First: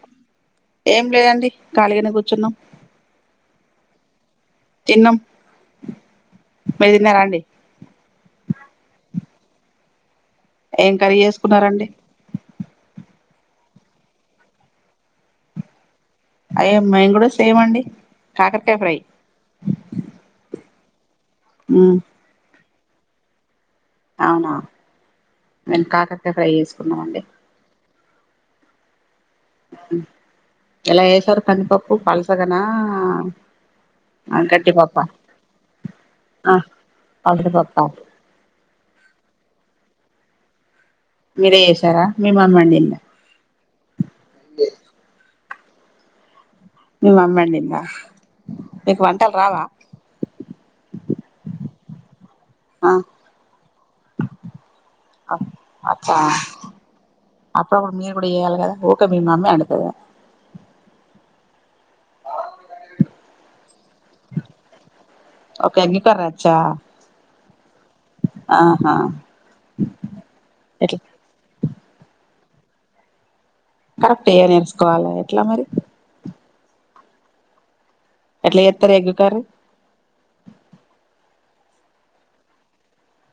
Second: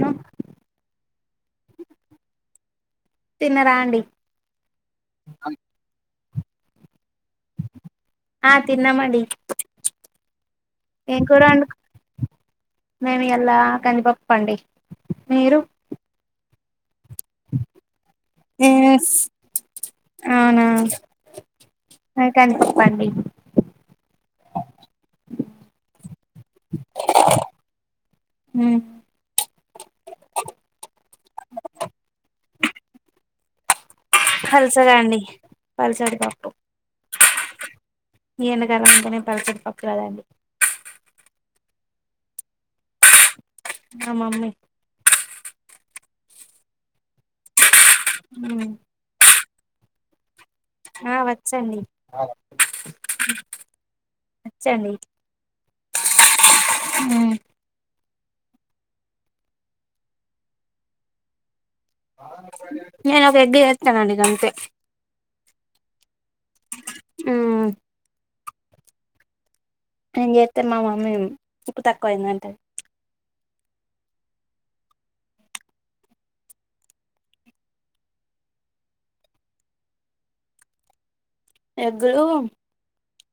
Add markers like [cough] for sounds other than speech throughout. ను ఏంలెదండి ఖాళిగనే కూర్చున్నం తిన్నరా అండి మీరు తిన్నరా అండి ఆ తిన్నామండి కర్రీ ఏం కూర అండుకు చేసుకున్నారండి ఇయ్యాల్లా కందిపప్పండి మీరు అయ్యె మేంగుడ సేమ్ అండి కాకరకాయ ఫ్రై ఏస్ అవునా ఉమ్ అయితాంది పండి అవునా మేం కాకర్ కాయ్ ఫ్రై చేసుకున్నమండి మ్హ్ హు ఎలా ఏసారు కందిపప్పు పలసగనా గట్టి పప్పా పల్సగాండి పల్సటి పప్పు ఆ పలస పప్పా ఈ ఎండకాలం అంటనే పలసటి తప్పు కదాండి మీరే చేసారా మీ మమ్మొండిందా మా మమ్మీ మీ మమ్మొండిందా ఊ రావా ఆ వచ్చండి వచ్చండి అప్ అబ్బా మ్మ్ అప్పుడప్పుడు మీరు కూడ చేయాలగదా ఊక మీమమ్మే అండుతదా నేనొక ఎగ్గు చేస్తనండి గంతే రచ్చా మ్మ్ ఆహా నేన్ జేత్తె మా ఎట్లా మమ్మీ ఉప్పు తక్కువయిందంటది కరెక్ట్ గ నేర్చుకోవాలె ఎట్ల మరి ఎట్ల చేత్తర్ ఎగ్గు కరి ఎగ్గులూ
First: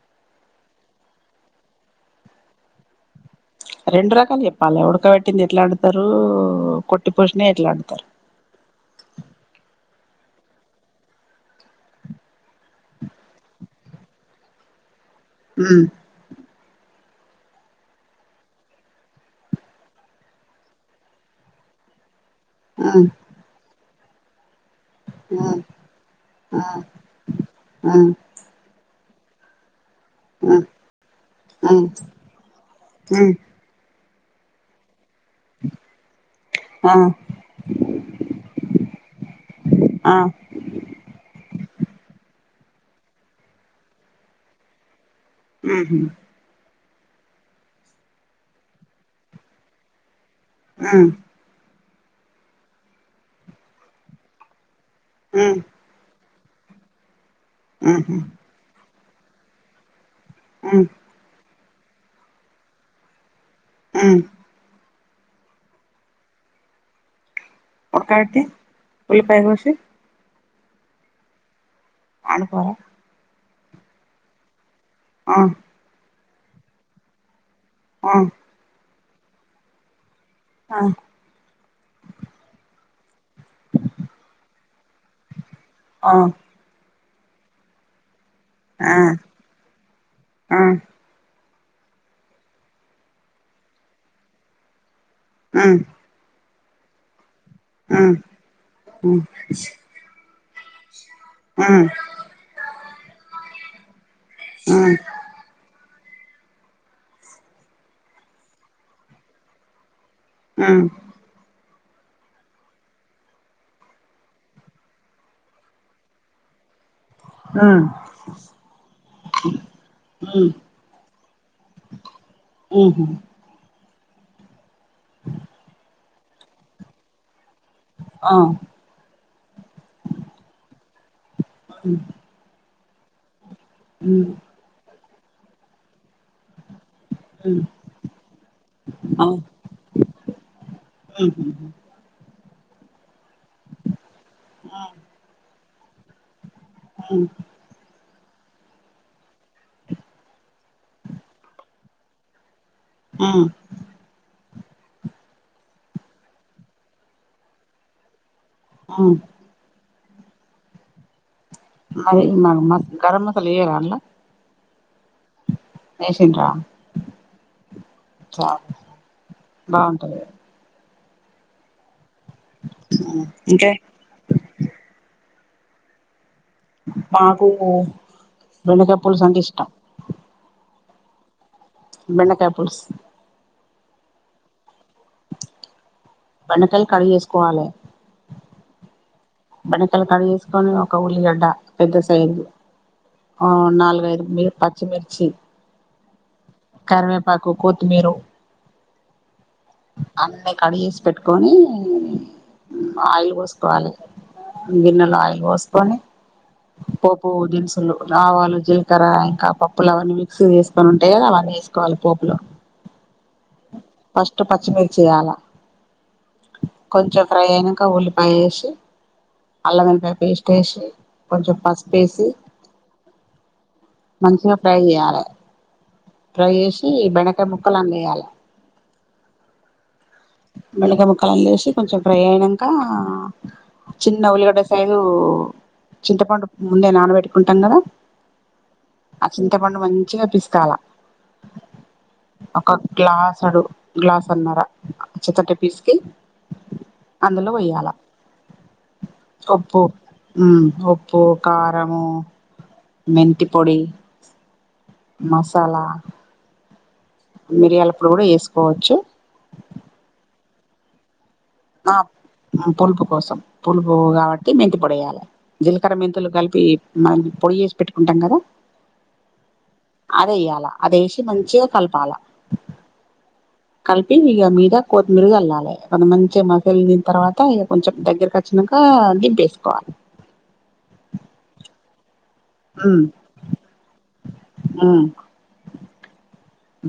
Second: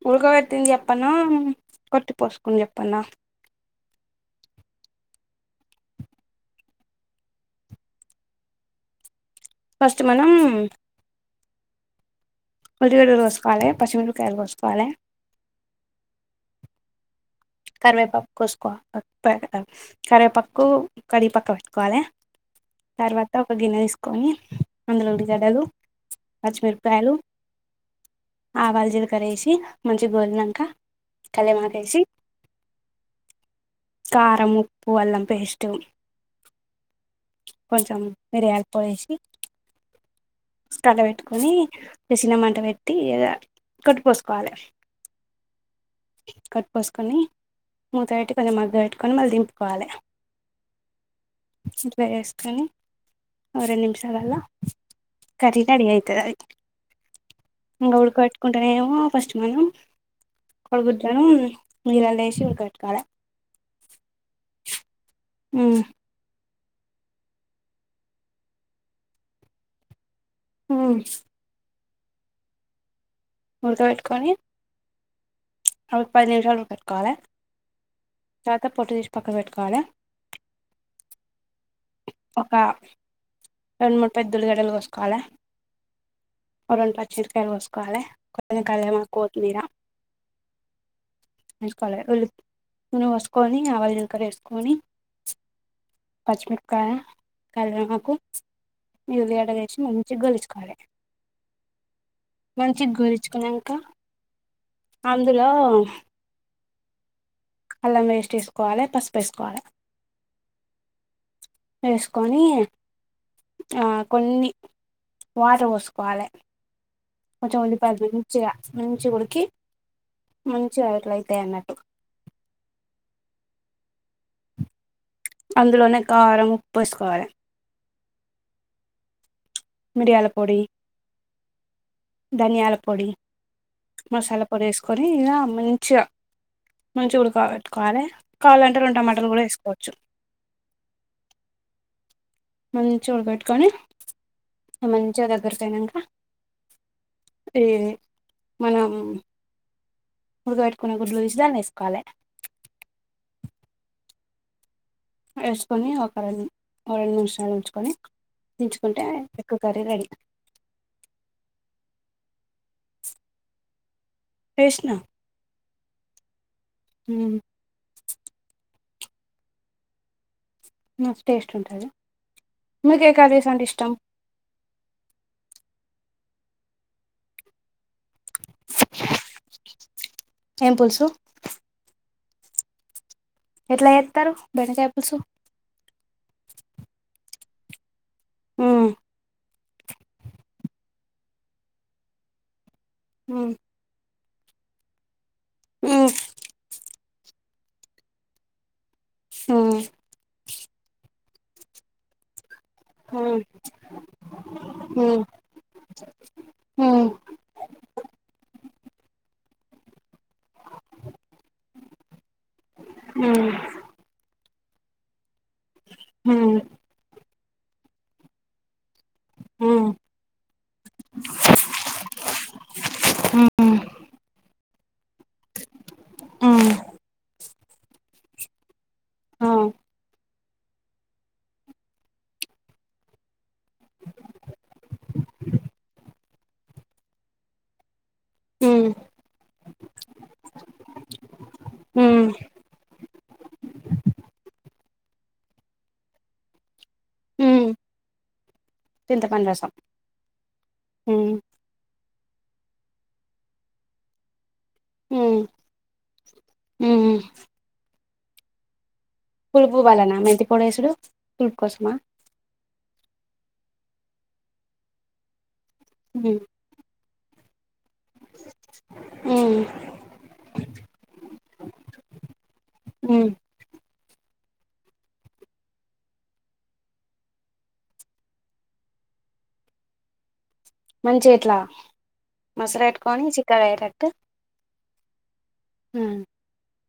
ఉడక బెట్టింది చెప్పనా కొట్టి పోసుకున్ జెప్పనా రెండు రకాలు చెప్పాలె ఉడకబెట్టింది ఎట్లొండుతరూ కొట్టి పోసినయెట్లొండతరు ఫస్ట్ మనం ఉల్లిగడ కోస్కోవాలె పశిమిరకాయలు కోస్కోవాలే ఆ కరివేపాక్ కోసుకోవా అ కోయాలె స్ కరివేపక్కూ కడిగి పక్క పెట్టుకోవాలే తర్వాత ఒక గిన్నె తీసుకోని అందులో ఉల్లిగడ్డలు పచ్చిమిరపకాయలు ఆవాల్ జిల్ కరేసి మంచిగ్గోల్నంక కలెమాకేసి నన్ కారం ఉప్పు అల్లంపేస్టు కొంచెం మీరియాళ పొడేసి కల పెట్టుకొని ఇగ సిన్న మంట పెట్టి ఇగ కొట్టి పోసుకోవాలె ఊహు పోసుకొని మూత పెట్టి కొంచెం మగ్గ పెట్టుకొని మళ్ దింపుకోవాలె ఆ ఇట్ల చెస్కొని ఓ రెంన్నిమిషాలల్ల కరీ రడీ అయితదది ఇంగ ఉడకబెట్టుకుంటనేమో ఫస్ట్ మనం కొడుగుడ్లను నీళ్లల్ల ఏసీ ఉడకబెట్టుకోవాలే ఆ ఊ ఒక్కటి ఉల్లిపాయ కోసి ఉ అను పో ఉడక పెట్టుకొని ఆ పది నిమిషాలు ఉడాక పెట్టుకోవాలి. తర్వాత పొట్టు తీసి పక్కన పెట్టుకోవాలె ఒక రెండ్ మూడ్ పెద్దులిగడ్డలు కోసుకోవాలె రెండు పచ్ ఉసిరి కాయలు కోసుకోవాలే కొన్నిం కలుఏమో కోతీ మీరా వేసుకోవాలిళ్ళు ను వసుకొని ఆ వాళ ఇంకర వేసుకొని ఆ పచ్చమిరక్కయ కళ నాకు యూవిడ వేసి మంచి గలుచుకోవాలి. మంచిగ గోరించుకున్నాక ఆ ఇందులో అల్లం వేస్ట్ వేసుకోవాలి పసుపు వేసుకోవాలి. ఆ ఏసుకోని ఆ కొన్ని వాటర్ పోసుకోవాలె కొంచంఉల్లిపాయలు మంచిగ మంచిగ ఉడికి మంచిగ అట్లైతై అన్నట్టు ఉహు అందులోనే కారం ఉప్పు వేసుకోవాలి ఆ మిడియాల పొడి, ధనియాల పొడి మసాలా పొడి వేసుకొని ఇలా మంచిగా మంచి ఉడుక పెట్టుకోవాలె. కావాలంటే రెండు టమాటాలు కూడా వేసుకోవచ్చు. ఉహు మంచిగ ఉడబెట్టుకొని మంచిగ దగ్గరకి అయినంక ఈ మనం పెట్టుకునే గుడ్లు చూసి దాన్ని వేసుకోవాలె ఆ వేసుకొని ఒక రెండు రెండు నిమిషాలు ఉంచుకొని దించుకుంటే ఉమ్ ఎగ్ కర్రీ రెడీ మరి మ మ గరం మసాలా ఏయ రా అండి ఏసిన ఏసిండ్రా చాల్ బాగుంటది టేస్ట్ ఉంటది. మీక ఏ కర్రీస్ అంటే ఇంకే ఇష్టం. మాకు బండకాయ పులుసు అంటే ఇష్టం ఏం పుల్సు బెండకాయ పులుస్ ఎట్లా చేత్తరు బెండకాయపుల్సు బెండకాలు కడిగేసుకోవాలె ఊ బెండకాయలు కడిగేసుకొని ఒక ఉల్లిగడ్డ పెద్ద సైజు ఓ నాలుగైదు మీరు పచ్చిమిర్చి ఊ కరివేపాకు కొత్తిమీరు అన్నీ కడిగేసి పెట్టుకొని ఆయిల్ పోసుకోవాలే గిన్నెలో ఆయిల్ పోసుకొని అ పోప్ దినుసులు ఆవాలు జీలకర్ర ఇంకా పప్పులు అవన్నీ మిక్సీ తీసుకొని ఉంటాయి అవన్నీ వేసుకో పోపులో ఉ ఫస్ట్ పచ్చిమిర్చయాల కొంచెం ఫ్రై అయినాక ఉల్లిపాయ వేసి అల్లం వెల్లిపాయపేస్ట్ వేసి కొంచెం పసుపు వేసి మంచిగా ఫ్రై చేయాలె ఫ్రై చేసి బెండకాయ ముక్కలు అందులో వేయాలె మెల్లగా ముక్కలని వేసి కొంచెం ఫ్రై అయ్యాక చిన్న ఉల్లిగడ్డ సైజు చింతపండు ముందే నానబెట్టుకుంటాం కదా ఆ చింతపండు మంచిగా పిసుకాల ఒక గ్లాసడు గ్లాసడున్నారా వచ్చేతట్టు పీసికి అందులో పోయ్యాల చింతపండు రసం ఉ ఉప్పు కారము మెంతి పొడి మసాలా ఉమ్ ఉం మిరియాల పొడి కూడా వేసుకోవచ్చు. పులుపువాలనా మెంతి పొడేసుడు ఆ పులుపు కోసం పులుపు కాబట్టి మెంతి పొడేయాలి. జీలకర్ర మెంతులు కలిపి మనము పొడి చేసి పెట్టుకుంటాం కదా అదయ్యాలా అదేశి మంచిగా కలపాల కలిపి ఇక మీద కొత్తిమీర చల్లాలే అది మంచిగా మసాలు తిన తర్వాత ఇక కొంచెం దగ్గరకి వచ్చినాక దింపేసుకోవాలి. మంచి ఇట్లా మసలు ఉమ్ పెట్టుకొని చిక్కగా అయేటట్టు ఉమ్ హ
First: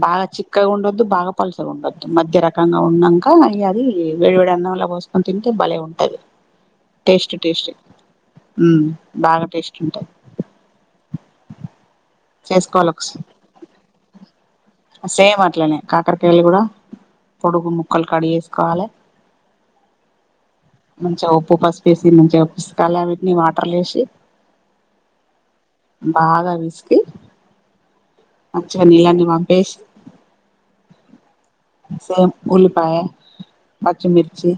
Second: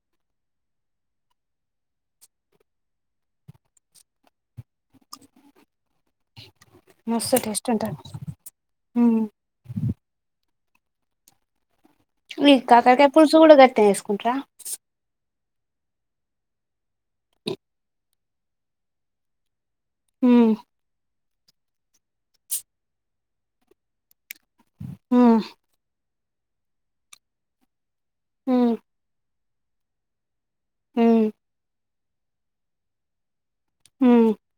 బాగా చిక్కగా ఉండద్దు బాగా పలసగా ఉండద్దు మధ్య రకంగా ఉన్నాక అవి అది వేడివేడి అన్న ల బోసు కొని తింటే బలే ఉంటు ది టేస్ట్ మస్తు టేస్ట్ ఉంటది బాగా టేస్ట్ ఉంటది. ఏ ఈ కాకరకాయ ఒకసారి పులుసుగూడ గట్నే చేసుకుంటార సేమ్ అట్లనే కాకరకాయలు కూడా పొడుగు ముక్కలు కడు చేసుకోవాలే ఉమ్ మంచిగా ఉప్పు పసుపేసి మంచిగా స్పా లనిటిని వాటర్ ల వేసి ఉం బాగా అవి మంచిగా నీళ్లన్నీ వంపేసి ఉమ్ సగం ఉల్లిపాయా పచ్చిమిర్చి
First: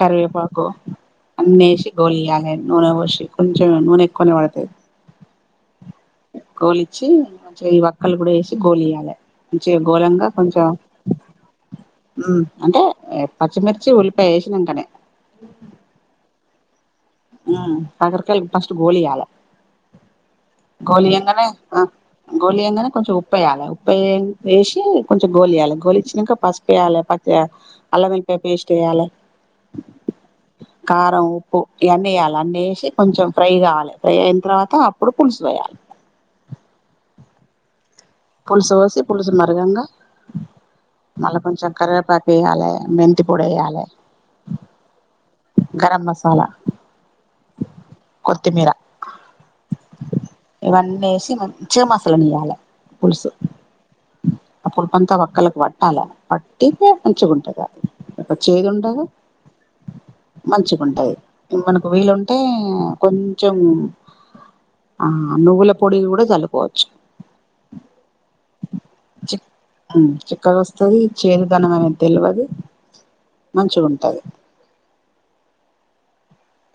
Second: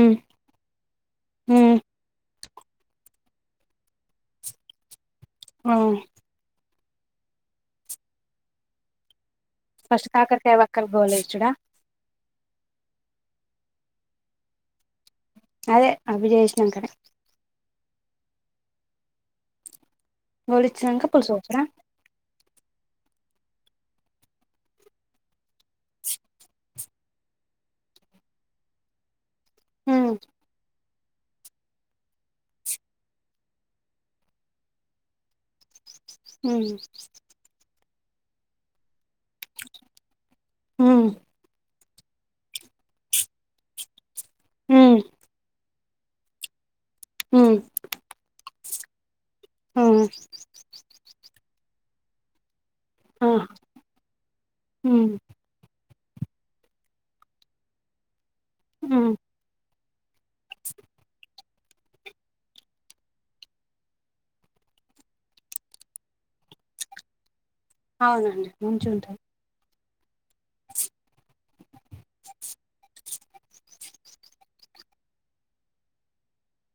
కరివేపాకు అన్న వేసి గోలియాలే నూనె పోశి కొంచెం నూనె ఎక్కువనే పడతది ఆ వచ్చి ఈ వక్కళ్లు కూడా వేసి గోలియ్యాలి. మంచిగా ఫస్ట్ ఘోళంగా కాకరకాయ కొంచెం వక్కలు గోలేసుడా అంటే పచ్చిమిరచి ఉలిపయ వేసినంకనే అదే అవిజేష్నాం కనే కాకరకాయలు ఫస్ట్ గోలి అల గోళ గోలిచ్చినంక పులుసు అంగానే పోసుడా గోలియంగానే కొంచెం ఉప్పేయాలి ఉప్పయి వేసి కొంచెం గోలియాలి గోలిచ్చినాక ఫస్ట్ ఉప్పెయ్యాలే పసుపేయాలే అల్లం ఎల్లిపాయ పేస్ట్యాయలే హ్మ్ కారం ఉప్పు ఇవన్నీ వేయాలి అన్నీ వేసి కొంచెం ఫ్రై కావాలి ఫ్రై అయిన తర్వాత అప్పుడు పులుసుపోయాలి హ్మ్ పులుసు పోసి పులుసు మరగంగా మళ్ళ కొంచెం కర్వేపాకు వెయ్యాలి మెంతి పొడి వేయ్యాలి హ్మ్ గరం మసాలా హ్మ్ కొత్తిమీర ఇవన్నీ వేసి మంచిగ మసలు నియ్యాలి పులుసు అప్పుడుపుంతా ఒక్కలకు ప అలా పట్టి మంచి కుంటగా ఇక చేదుండదు మంచిగుంటది మనకు వీలుంటే కొంచెం ఆ నువ్వుల పొడి కూడా జల్లుకోవచ్చు అవునండి ముంచు ఉంటాయి చిక్కగా వస్తది చేదుదనం ఏమి తెల్వదు మంచిగుంటది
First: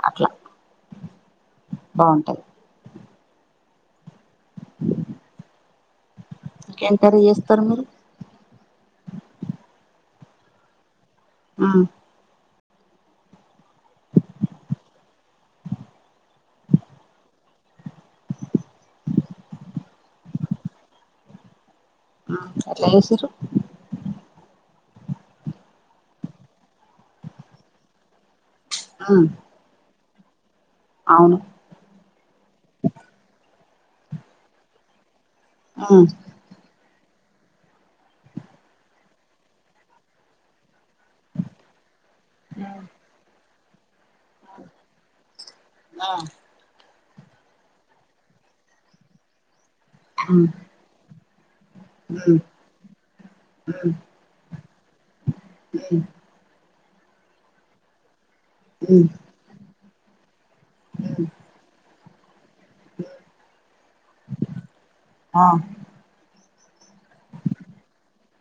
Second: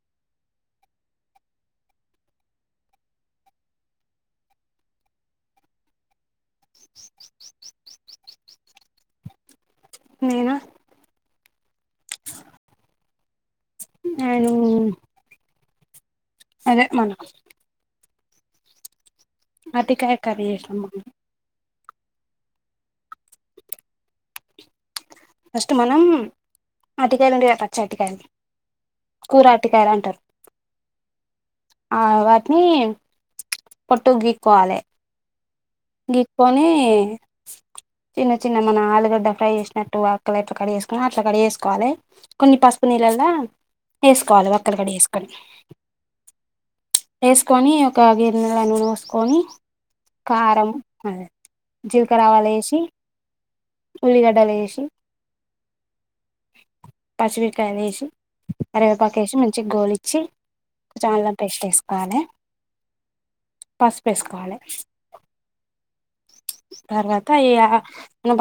అట్లా బాగుంటాది [inaudible] ఏం కర్రీ చేస్తారు మీరు నేనా హ్మ్ నేను అదే మన అరటికాయ కర్రీ చేసినం మ ఎట్లా చేసిన్రు ఫస్ట్ మనం అటికాయలు ఉంటాయి గా పచ్చి అటికాయలు మ్మ్ కూర అటికాయలు అంటారు అవును ఆ వాటిని పొట్టు గిక్కోవాలే మ్మ్ గీక్కోని చిన్న చిన్న మన ఆలుగడ్డ ఫ్రై చేసినట్టు ఆక్కలట్ కడి గేసుకు అట్లా కడిగేసుకోవాలి కొన్ని పసుపు నీళ్ళలా వేసుకోవాలి ఒక్కలు కడిగేసుకొని మ్మ్ వేసుకొని ఒక గిన్నెలా నూనె పోసుకొని కారం అదే మ్మ్ జీలకర్రవాలు ఎసి ఉల్లిగడ్డలు ఎసి ఉహు పచ్చిమిరపకాయలేసి మ్మ్ కరివేపాకు మ్మ్ వేసి మంచిగా గోలిచ్చి కొంచం అల్లం పేస్ట్ వేసుకోవాలి పసుపు వేసుకోవాలే ఆ తర్వాత ఈయ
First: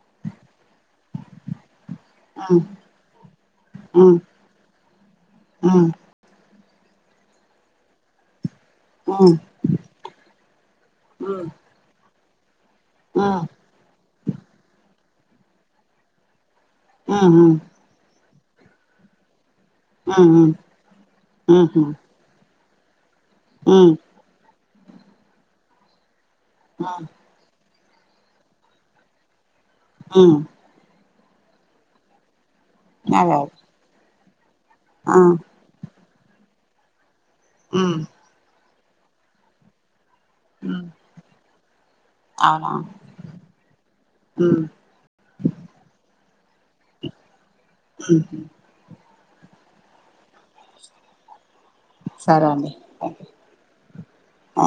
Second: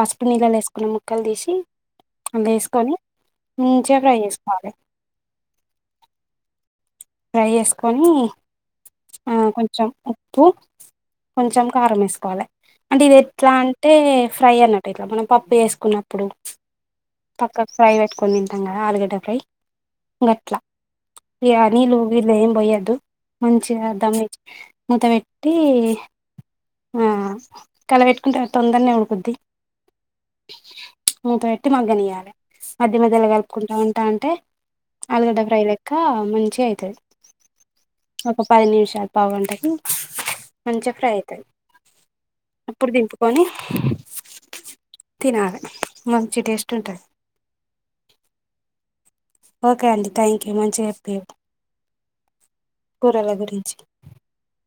పసుపు నీళ్ళలో వేసుకున్న ముక్కలు తీసి అందులో మ్మ్ వేసుకొని మంచిగా ఫ్రై చేసుకోవాలి హ్మ్ ఫ్రై చేసుకొని ఆ మ్మ్ కొంచెం ఉప్పు కొంచెం కారం వేసుకోవాలి అంటే ఇది ఎట్లా అంటే ఫ్రై అన్నట్టు ఇట్లా మనం పప్పు చేసుకున్నప్పుడు మ్మ్ పక్కకు ఫ్రై పెట్టుకుని తింటాం కదా ఆలుగడ్డ ఫ్రై గట్లా మ్మ్ మ్మ్ అనీళ్ళుగిళ్ళు ఏం పోయ్యోద్దు మంచిగా దానిమీద మూత పెట్టి ఆ కలావేట్టుకుంటే తొందరనే ఉడుకుద్ది హ్మ్ మూత వెట్టి మగ్గనియ్వాలి మధ్య మధ్యలో అదే అదే కలుపుకుంట ఉంటా ఉంటే ఆ అలుగడ్డ ఫ్రైలెక్క మంచిగా అయితది మ్మ్ ఒక పది నిమిషాలు పాగుంటకి మ్మ్ మంచిగా ఫ్రై అయితది అవునా ఇప్పుడు దింపుకొని తినాలె మంచి టేస్ట్ ఉంటది సరే ఓకే అండి థ్యాంక్ యూ మంచిగా చెప్పియు సరే అండి గురించి ఆ